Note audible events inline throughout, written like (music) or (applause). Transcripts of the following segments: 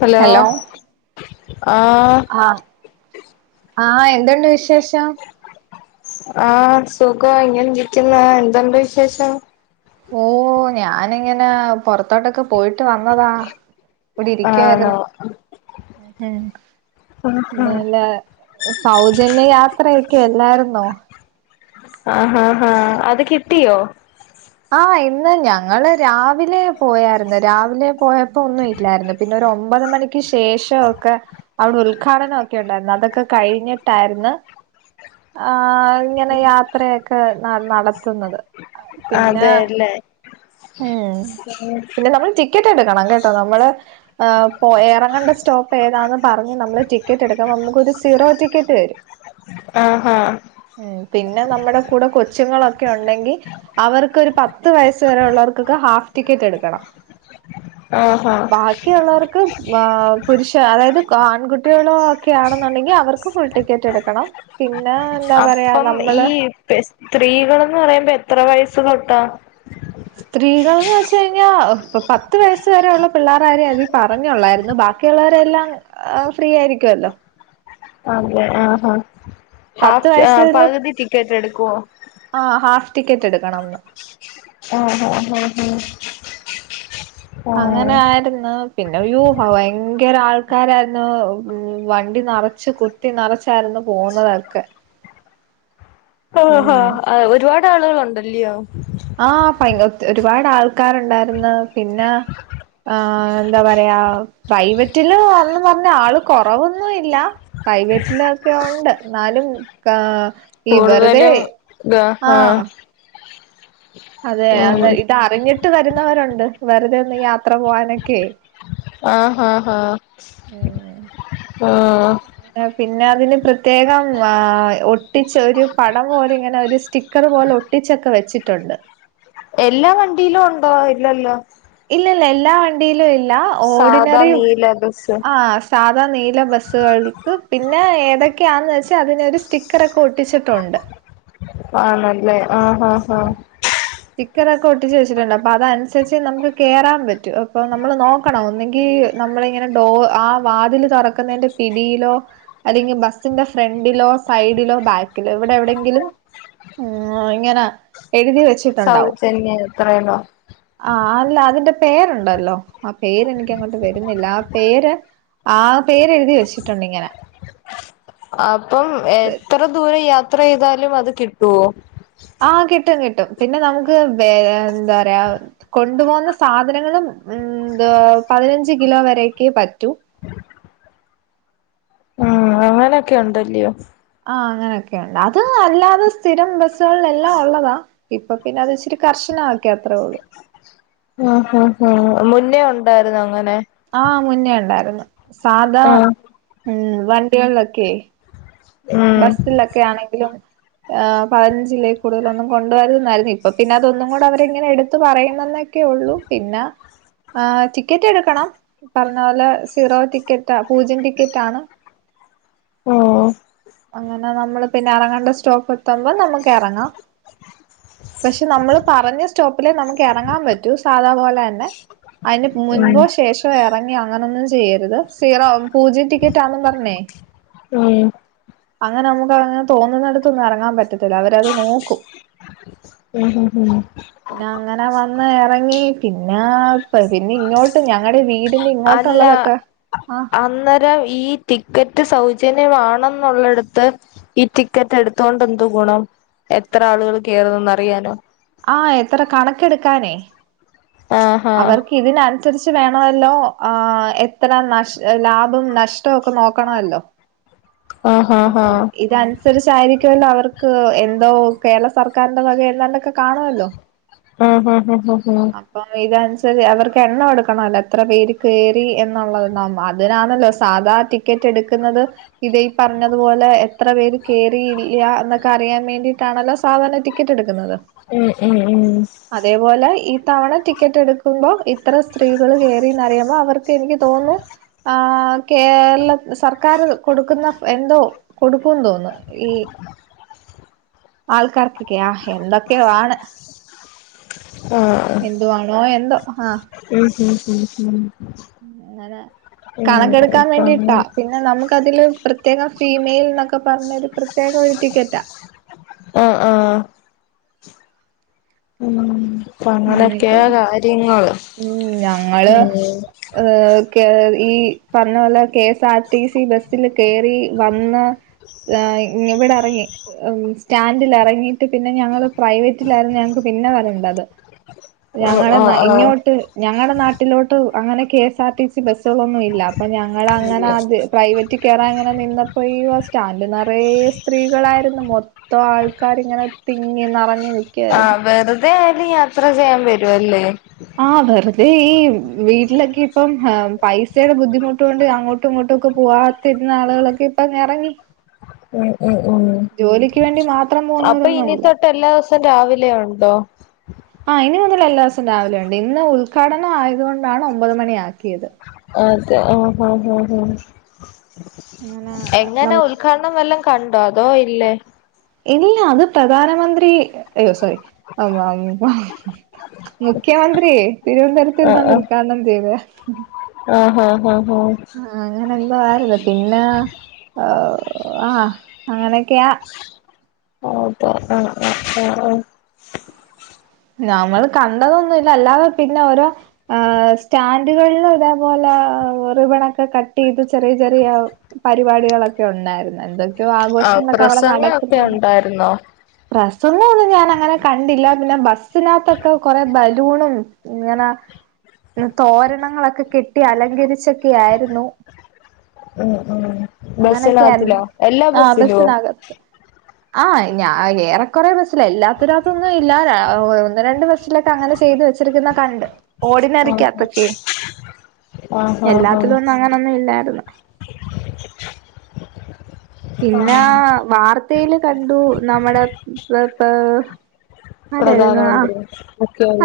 hello ആഹ് ആ ആ എന്ത്‌ണ്ട് വിശേഷം റ്റാ ആ സുഖവാ ഇങ്ങനെ ഇരിക്കുന്നു എന്തുണ്ട് വിശേഷം ഓ ഞാന് ങ്ങനെ പൊറത്തോട്ടൊക്കെ പോയിട്ട് വന്നതാ ഇവിടെ ആണോ ഇരിക്കുവാരുന്നു മ് ആഹ് ഇന്നലെ സൗജന്യ യാത്ര ക്കെല്ലാരുന്നോ ആ ഹാ ഹാ അത് കിട്ടിയോ ആ ഇന്ന് ഞങ്ങള് രാവിലെ പോയാരുന്നു രാവിലെ പോയപ്പോ ഒന്നും ഇല്ലായിരുന്നു പിന്നെ ഒരു ഒമ്പത് മണിക്ക് ശേഷവൊക്കെ അവിടെ ഉത്ഘാടനൊക്കെ ഉണ്ടായിരുന്നു അതൊക്കെ കഴിഞ്ഞിട്ടാരുന്നു ആ ഇങ്ങനെ യാത്രയാ ക്ക് ന നടത്തുന്നത് പിന്നെ അതെല്ലേ ഉം പിന്നെ നമ്മൾ ടിക്കറ്റ് എടുക്കണം കേട്ടോ നമ്മള് പോയ ഇറങ്ങേണ്ട സ്റ്റോപ്പ് ഏതാെന്ന് പറഞ്ഞ് നമ്മള് ടിക്കറ്റ് എടുക്കുമ്പോ നമുക്കൊരു സീറോ ടിക്കറ്റ് ആഹാ ഉം പിന്നെ നമ്മുടെ കൂടെ കൊച്ചുങ്ങളൊ ക്കെ ഒണ്ടെങ്കി അവർക്കൊരു പത്ത് വയസ് വരെ ഉള്ളവർക്കൊക്കെ ഹാഫ് ടിക്കറ്റ് എടുക്കണം ആഹാ ബാക്കിയൊള്ളവർക്ക് ആ പുരുഷ അതായത് ആൺകുട്ടികളോക്കെയാണെന്നുണ്ടെങ്കി അവർക്ക് ഫുൾ ടിക്കറ്റ് എടുക്കണം പി അപ്പം ഈ സ്ത്രീകളെന്ന് പറയുമ്പോ എത്ര വയസ് സുഖവുട്ട (unintelligible) സ്ത്രീകൾന്ന് വെച്ച് കഴിഞ്ഞാ അപ്പൊ പത്ത് വയസ്സ് വരെയുള്ള പിള്ളേരെ കാര്യേ പറഞ്ഞോള്ളായിരുന്നു ബാക്കിയുള്ളവരെ എല്ലാം ഫ്രീ ആയിരിക്കുവല്ലോ (unintelligible) അതെ ആ പത്ത് ഹാഫ് വയസ്സില് പകുതി ടിക്കറ്റ് എടുക്കൊ ആ ഹാഫ് ടിക്കറ്റ് എടുക്കണം എന്ന് ആ ആ ആ ആ അങ്ങനെ ആയിരുന്നു പിന്നെ വ്യൂ ഹവായ് ഭയങ്കര ആൾക്കാരായിരുന്നു വണ്ടി നറച്ചു കുത്തി നറച്ചായിരുന്നു പോവുന്നതൊക്കെ ന്നതൊക്കെ ആ ഹാ ഒരുപാ ട് ആളുകളുണ്ടല്ലയോ ആ ഭയ ഒരുപാട് ആൾക്കാരുണ്ടാരിന്ന് പിന്നെ എന്താ പറയാ പ്രൈവറ്റിലെന്ന് പറഞ്ഞ് ആള് കുറവൊന്നുയില്ല പ്രൈവറ്റിലൊക്കെ ഉണ്ട് എന്നാലും ഈ വെറുതെ കൂടുതലും ഗ ആ അതെ അതെ ഇത് അറിഞ്ഞിട്ട് വരുന്നവരുണ്ട് വെറുതെ ഒന്ന് യാത്ര പോകാനൊക്കെ ആ ഹ ഹ പിന്നെ അതിന് പ്രത്യേകം ആ ഒട്ടിച്ച ഒരു പടം പോലെ ഇങ്ങനെ ഒരു സ്റ്റിക്കർ പോലെ ഒട്ടിച്ചൊക്കെ വെച്ചിട്ടുണ്ട് എല്ലാ വണ്ടിയിലും ഉണ്ടോ ഇല്ലല്ലോ ഇല്ലല്ല എല്ലാ വണ്ടിയിലുംഇല്ല സാധാ ഓഡിനറി നീല ബസ് സാധാ നീല ബസ്സുകൾക്ക് പിന്നെ ഏതൊക്കെയാന്ന് വെച്ചാ അതിനൊരു സ്റ്റിക്കറോക്കെ ഒട്ടിച്ചിട്ടുണ്ട് ആ നല്ലേ ആ ഹാ ഹാ സ്റ്റിക്കറോക്കെ ഒട്ടിച്ച് വെച്ചിട്ടുണ്ട് അപ്പൊ അതനുസരിച്ച് നമുക്ക് കേറാൻ പറ്റൂ അപ്പൊ നമ്മള് നോക്കണം ഒന്നെങ്കി നമ്മള് ഇങ്ങനെ ഡോ ആ വാതില് തുറക്കുന്നതിന്റെ പിടിയിലോ അല്ലെങ്കിൽ ബസിന്റെ ഫ്രണ്ടിലോ സൈഡിലോ ബാക്കിലോ ഇവിടെ എവിടെങ്കിലും ങ്ങനെ എടുത്ത് വേ സൗജന്യ എത്രയല്ലോ ആഹ് അല്ല അതിന്റെ പേരുണ്ടല്ലോ ആ പേര് എനിക്കങ്ങോട്ട് വരുന്നില്ല ആ പേര് ആ പേരെഴുതി വെച്ചിട്ടുണ്ട് ഇങ്ങനെ അപ്പം എത്ര ദൂരംയാ ത്ര ചെയ്താലും അത് കിട്ടുവോ ആ കിട്ടും കിട്ടും പിന്നെ നമുക്ക് വേ എന്താ പറയാ കൊണ്ടുപോകുന്ന സാധനങ്ങളും എന്തോ പതിനഞ്ച് കിലോ വരക്ക് പറ്റും ഉം അങ്ങനെയൊക്കെ ഉണ്ടല്ലോ ആ അങ്ങനൊക്ണ്ട് അത് അല്ലാതെ സ്ഥിരം ബസ്സുകളിൽ എല്ലാം ഉള്ളതാ ഇപ്പൊ പിന്നെ അത് ഇച്ചിരി കർശനാക്കി അത്രേ ഒള്ളു ഹ ഹ ഹാ മുന്നേ ഉണ്ടായിരുന്നോ ഇങ്ങനെ ആ മുന്നേ ഉണ്ടായിരുന്ന് സാദാ ആഹ് ഉം വണ്ടികൾക്കെ ആ ബസ്സിലൊക്കെ ആണെങ്കിലും ഹേ പതിനഞ്ചിലേകുടെ ലൊന്നും കൊണ്ടുവരരുത് എന്നായിരുന്നു ഇപ്പൊ പിന്നെ അതൊന്നും കൂടെ അവര്ങ്ങനെ എടുത്തു പറയുന്നന്നൊക്കെ ഒള്ളൂ പിന്നെ ആ ടിക്കറ്റ് എടുക്കണം പറഞ്ഞപോലെ സീറോ ടിക്കറ്റ് പൂജ്യം ടിക്കറ്റ് ആണ് അ ആ അങ്ങനെ നമ്മള് പിന്നെ എറങ്ങേണ്ട സ്റ്റോപ്പ് എത്തുമ്പോ നമുക്ക് ഇറങ്ങാം പക്ഷെ നമ്മൾ പറഞ്ഞ സ്റ്റോപ്പിലേ നമുക്ക് ഇറങ്ങാൻ പറ്റൂ സാധാ പോലെ തന്നെ അതിന് ഉം മുൻമ്പോ ശേഷോ ഇറങ്ങി അങ്ങനൊന്നും ചെയ്യരുത് സീറോ പൂജിം ടിക്കറ്റ്ന്നെന്നും പറഞ്ഞേ ഉം അങ്ങനെ നമുക്ക്ങ്ങനെ തോന്നുന്നടുത്തൊന്നും ഇറങ്ങാൻ പറ്റത്തില്ല അവരത് നോക്കും ഹ് ഹ് ഹ് പിന്നേ അങ്ങനെ വന്ന് ഇറങ്ങി പിന്നെ പിന്നെ ഇങ്ങോട്ട് ഞങ്ങള്ടെ വീട് അല്ല അന്നേരം ഈ ടിക്കറ്റ് സൗജന്യമാണെന്നുള്ളടുത്ത് ഈ ടിക്കറ്റ് എടുത്തോണ്ട് എന്തു ഗുണം എത്ര ആളുകൾ കേറുന്നത് അറിയാനോ ആ എത്ര കണക്കെടുക്കാനേ ആഹാ അവർക്ക് ഇതിന അനുസരിച്ച് വേണമല്ലോ ആ എത്ര ന ലാഭം നഷ്ടവും ഒക്കെ നോക്കണല്ലോ ആഹാ ഹാ അപ്പം ഇത് അനുസരിച്ചായിരിക്കുമല്ലോ അവർ എന്തോ കേരള സർക്കാറിന്റെ വക എന്താണ്ടൊക്കെ കാണുമല്ലോ ഹ് ഹ് ഹ് ഹ് ഹ് ഇതനുസരിച്ച് അവർക്ക് എണ്ണം എടുക്കണല്ലോ എത്ര പേര് കേറി എന്നുള്ളത് ന അതിനാണല്ലോ സാധാ ടിക്കറ്റ് എടുക്കുന്നത് ഇത് ഈ പറഞ്ഞതുപോലെ എത്ര പേര് കേറി ഇല്ല എന്നൊക്കെ അറിയാൻ വേണ്ടിയിട്ടാണല്ലോ സാധാരണ ടിക്കറ്റ് എടുക്കുന്നത് ഉം ഉം ഉം അതേപോലെ ഈ തവണ ടി ടിക്കറ്റ് എടുക്കുമ്പോ ഇത്ര സ്ത്രീകള് കേയറിന്ന്റിയുമ്പോ അവർക്ക് എനിക്ക് തോന്നുന്നു ആ കേരള സർക്കാർ കൊടുക്കുന്ന എന്തോ കൊടുക്കുംന്ന് തോന്നുന്നു ഈ ആൾക്കാർക്കൊക്കെ ആ എന്തൊക്കെവാണ് ആഹ് എന്തുവാണോ എന്തോ ആഹ് ഉം ഉം ഉ ഹം അങ്ങനെ കണക്കെടുക്കാൻ അപ്പങ്ങനെ വേണ്ടിട്ടാ പിന്നെ നമുക്ക്തില് പ്രത്യേകം ഫീമെയിൽ എന്നൊക്കെ പറഞ്ഞൊ ഒരു പ്രത്യേകം ഒരു ടിക്കറ്റാ ആഹ ആഹ ഉം അപ്പൊ അങ്ങനൊക്കെ അങ്ങനെയൊക്കെ കാര്യങ്ങൾ ഉം ഞങ്ങള് ഏഹ ഈ പറഞ്ഞ പോലെ K S R T C ബസ്സിൽ കയറി വന്ന് ഇവിടെ ഇറങ്ങി സ്റ്റാൻഡിൽ ഇറങ്ങിട്ട് പിന്നെ ഞങ്ങള് പ്രൈവറ്റിലായിരുന്നു ഞങ്ങക്ക് പിന്നെ വരണ്ടത് ആഹ് ഞങ്ങളെ ആഹ് ആഹ് ഇങ്ങോട്ട് ഞങ്ങളുടെ നാട്ടിലോട്ട് അങ്ങനെ കെ എസ്ആർ ടി സി ബസ്സുകളൊന്നും ഇല്ല അപ്പൊ ഞങ്ങള അങ്ങനെ അത് പ്രൈവറ്റ് കയറാൻ അങ്ങനെ നിന്നപ്പോ സ്റ്റാൻഡ് നിറയ സ്ത്രീകളായിരുന്നു മൊത്തം ആൾക്കാരി ഇങ്ങനെ തിങ്ങി നിറഞ്ഞ നി ആഹ വേറെ ഇതയാലും യാത്ര ചെയ്യാൻ വരുഅല്ലേ (unintelligible) അത ഈ വീട്ടിലൊക്കെ ഇപ്പം പൈസയുടെ ബുദ്ധിമുട്ട കൊണ്ട് അങ്ങോട്ടും ഇങ്ങോട്ടും ഒക്കെ പോവാത്തിരുന്ന ആളുകളൊക്കെ ഇപ്പൊ ഇറങ്ങി ഉം ഉം ഉം മാത്രം അപ്പൊ പോകുന്നവരൊന്നും ഇനി അല്ല തൊട്ട് എല്ലാ (unintelligible) രാവിലെ ഉണ്ടോ ആ ഇനി മുതൽ എല്ലാ ദിവസം രാവിലെ ഉണ്ട് ഇന്ന് ഉദ്ഘാടനം ആയതുകൊണ്ടാണ് ഒമ്പത് മണി ആക്കിയത് അതെ ആഹ ആഹ് ആഹ ഹ അങ്ങനെ എങ്ങനെ നമ്മ ഉദ്ഘാടനം വല്ലാം കണ്ടോ അതോ ഇല്ലേ ഇല്ല അത് പ്രധാനമന്ത്രി അയ്യോ സോറി മുഖ്യമന്ത്രിയ തിരുവനന്തപരത്ത് ഇരുപണ്ട് ഉദ്ഘാടനം ചെയ്ത് ഹ ആഹ ആഓ എന്ത്‌ (unintelligible) പിന്നെ ആഹ അങ്ങനെയൊക്കെയാ ആഹ ആ ആ ആ ഞമ്മൾ കണ്ടതൊന്നുമല്ല അല്ലാതെ പിന്നെ ഓരോ സ്റ്റാൻഡുകളിലും അതേപോലെ റിബൺൊക്കെ കട്ട് ചെയ്ത് ചെറിയ ചെറിയ പരിപാടികളൊക്കെ ഉണ്ടായിരുന്നു എന്തൊ ആ പ്രസങ്ങൊക്കെ ഉണ്ടായിരുന്നോ പ്രസങ്ങോന്നും ഞാൻ അങ്ങനെ കണ്ടില്ല പിന്നെ ബസ്സിനകത്തൊക്കെ കൊറെ ബലൂണും ഇങ്ങനെ തോരണങ്ങളൊക്കെ കെട്ടി അലങ്കരിച്ചൊക്കെ ആയിരുന്നു അങ്ങനൊക്കെ ബസിനകത്തിലോ ആയിരുന്നു എല്ലാ ബസിലോ ആഹ ഞാൻ ആ ഏറെക്കറെ ബസ്സില എല്ലാത്തിനകത്തൊന്നും ഇല്ല ഒന്ന് രണ്ട് ബസ്സിലൊക്കെ അങ്ങനെ ചെയ്ത് വെച്ചിരിക്കുന്ന കണ്ട് ആഹ് ഓടിനറിക്കാത്തൊക്കെ ആഹ് ആഹ് ആഹ് എല്ലാത്തിലോന്നും അങ്ങനൊന്നും ഇല്ലായിരുന്നു പിന്നെ ആഹ് വാർത്ത തേല കണ്ടു നമ്മുടെ ഇപ്പ പ്രധാനമന്ത്രി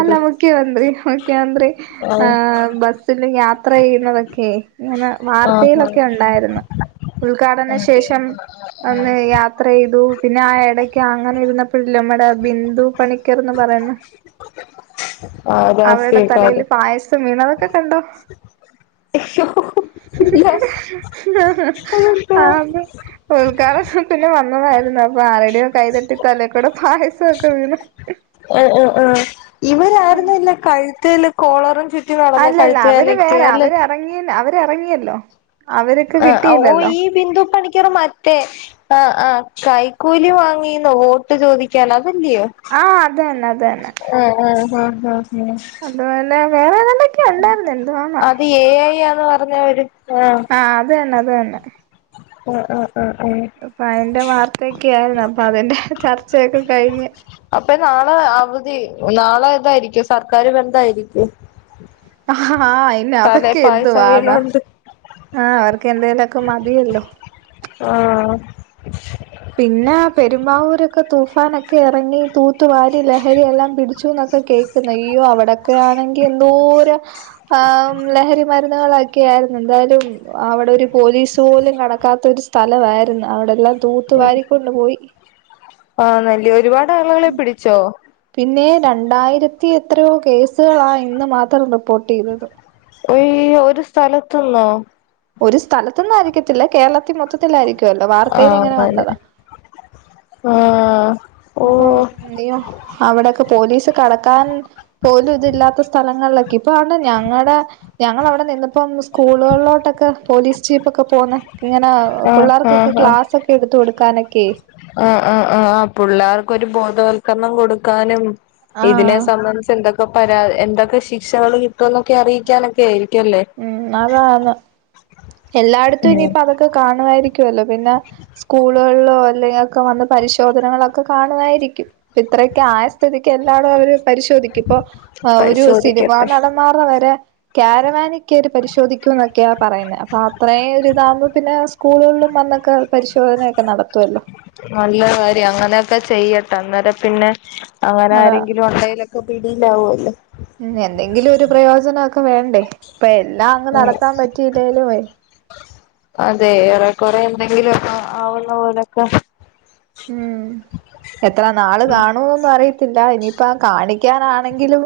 അല്ല മുഖ്യമന്ത്രി മുഖ്യമന്ത്രി ആഹ് ആഹ ബസ് യാത്ര ചെയ്യുന്നതൊക്കെ ഇങ്ങനെ ആഹ് ആഹ് വാർത്തയിലൊക്കെ ഉണ്ടായിരുന്നു ഉദ്ഘാടന അതെ ശേഷം ആഹ് ആഹ് ഒന്ന് യാത്ര ചെയ്തു പിന്നെ ആ ഇടക്ക് അങ്ങനെ ഇരുന്നപ്പോഴല്ലോമ്മട ബിന്ദു പണിക്കർന്ന് പറയുന്ന ആഹ് ആഹ് അവരുടെ തലൽ രാഷ്ട്രീയക്കാര് പായസം വി ണതൊക്കെ കണ്ടോ ആ (unintelligible) കാരത്തിന്നെ വന്നതായിരുന്നു അപ്പൊ ആരുടെോ കൈതട്ടി തലേക്കൂടെ പായസമൊക്കെ വീണ് ആ ആ ആ ഉം ഇവരാരന്നല്ല കഴുത്തൽ കോളറും ചൂ അല്ലല്ല അവര് വേറെ അവര്റങ്ങിയ അവ ഇറങ്ങിയല്ലോ ആ ഓ ഈ ബിന്ദു പണിക്കർ മറ്റേ ആ ആ കൈക്കൂലി വാങ്ങിന്നോ വോട്ട് ചോദിക്കാൻ അതല്ലയോ ആ അതന്നെ അത തന്നെ ആഹ ആഹ അതുപലെ വേറേ (unintelligible) അത് ഐ പറഞ്ഞവര് ആഹ അത് തന്നെ അ അത് തന്നെ ഉം ഉം അപ്പൊ അതിന്റെ വാർത്തയൊക്കെ ആായിരുന്നു അപ്പൊ അതിന്റെ ചർച്ചയൊക്കെ കഴിഞ്ഞ അപ്പൊ നാളെ അവധി നാളെ തായിരിക്കും സർക്കാാര് ബന്ധായിരിക്കും ആ ആഹ് ഇന്നെ തലേ അതക്കെ എതു പായസം വാന്ന വീണോണ്ട് ആ അവർക്കന്തേലുമൊക്കെ മതിയല്ലോ ആഹ പിന്നെ പെരുമ്പാവൂരൊക്കെ തൂഫാനൊക്കെ ഇറങ്ങി തൂ തൂത്തുവാരി ലഹരി എല്ലാം പിടിച്ചുനോക്കെ ക്കെ കേക്കുന്നു യ്യോ അവ ടോക്കെ ആണെങ്കിൽ എന്തോരം ആ ലഹരി മരുന്ന് രുന്നുകളൊക്കെ ആയിരുന്നു ന്തായാലും അവിടെ ഒരു പോലീസ് പോലും കടക്കാത്ത ഒരു സ്ഥലായിരുന്നു അവിടെല്ലാം തൂ ഉ ആ നല്ല ഒരുപാട് (inaudible) ആളുകളെ പിടിച്ചോ പിന്നെ രണ്ടായിരത്തി എത്രയോ കേസുകളാ ഇന്ന് മാത്രം റിപ്പോർട്ട് ചെയ്തത് ഒയ്യോ ഒരു സ്ഥലത്ത് ന്നോ ഒരു സ്ഥലത്ത് ന്നായിരിക്കത്തില്ല കേരളത്തി മൊത്തത്തിലായിരിക്കും ല്ലോ വാർത്തയിൽ ഇങ്ങനെ കണ്ടതാ ആ ഉം (unintelligible) അവിടൊക്കെ പോലീസ് കടക്കാൻ പോലും ഇതില്ലാത്ത സ്ഥലങ്ങളിലൊക്കെ ഇപ്പാന്ന് ഞങ്ങടെ ഞങ്ങളവിടെ നിന്നപ്പം സ്കൂളുകളിലോട്ടൊക്കെ പോലീസ് ജീപ്പ് ഒക്കെ പോന്ന ഇങ്ങനെ ആഹ് പിള്ളേർക്കൊക്കെ ആഹ് ആഹ് ക്ലാസ്സൊക്കെ എടുത്ത് കൊടുക്കാനൊക്കെ ക്കൊരു ബോധവൽക്കരണം കൊടുക്കാനും ഇതിനെ ആഹ് സംബന്ധിച്ച് എന്തൊക്കെ പരാ എന്തൊ പ്പൊ ശിക്ഷകൾ കിട്ടോന്നൊക്കറിയിക്കാനൊക്കെ ഉം അതാന്ന് എല്ലായിടത്തും ഉം ഇനിയിപ്പോ അതൊക്കെ കാണുവായിരിക്കുമല്ലോ പിന്നെ സ്കൂളുകളിലോ അല്ലെക്കെ വന്ന് പരിശോധനകളൊക്കെ കാണുവായിരിക്കും ഇത്രക്കെ ആയ സ്ഥിതിക്ക് എല്ലാവടും അവര് പരിശോധിക്കും ഇപ്പൊ അ ഒരു സിനിമാ പരിശോധിക്കട്ടെ നടന്മാരെ വരെ ക്യാരവാനിൽ കേറി പരിശോധിക്കൂ ന്നൊക്ക്യ പറയുന്നെ അ അത്രേ ഒരിതാവകുമ്പോ പിന്നെ സ്കൂളുകളിലും വന്നൊക്കെ പരിശോധനയൊക്കെ നടത്തുവല്ലോ നല്ല കാര്യം അങ്ങനെയൊക്കെ ചെയ്യട്ടെ അന്നേരം പിന്നെ അങ്ങനെ അതാ ആരെങ്കിലും ഉണ്ടെലൊക്കെ പിടില്ലാവല്ലോ ഉം എന്തെങ്കിലും ഒരു പ്രയോജനൊക്കെ വേണ്ടേ അപ്പ എല്ലാം അങ്ങ് ഉം നടത്താൻ പറ്റി (unintelligible) അതെ ഏറെ കൊറെ എന്തെങ്കിലും ആവുന്ന പോലൊക്കെ ഉം എത്ര നാള് കാണൂന്നും അറിയത്തില്ല ഇനിയിപ്പ കാണിക്കാനാണെങ്കിലും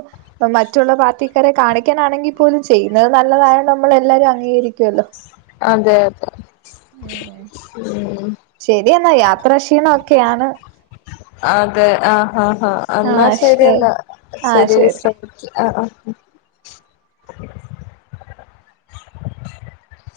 മറ്റുള്ള പാർട്ടിക്കാരെ കാണിക്കാനാണെങ്കിൽ പോലും ചെയ്യുന്നത് നല്ലതായത് കൊണ്ട് നമ്മൾ എല്ലാരും അംഗീകരിക്കൊല്ലോ അതെ അതെ ഉം (unintelligible) യാത്രാ ക്ഷീണൊക്കാണ് അതെ ആ ആ ആ എന്നാ ആഹ് ശെരി ശരി എന്ന എന്നാ ആഹ് ശെരി ശരി വിശ്രമിക്ക ആ അ (unintelligible)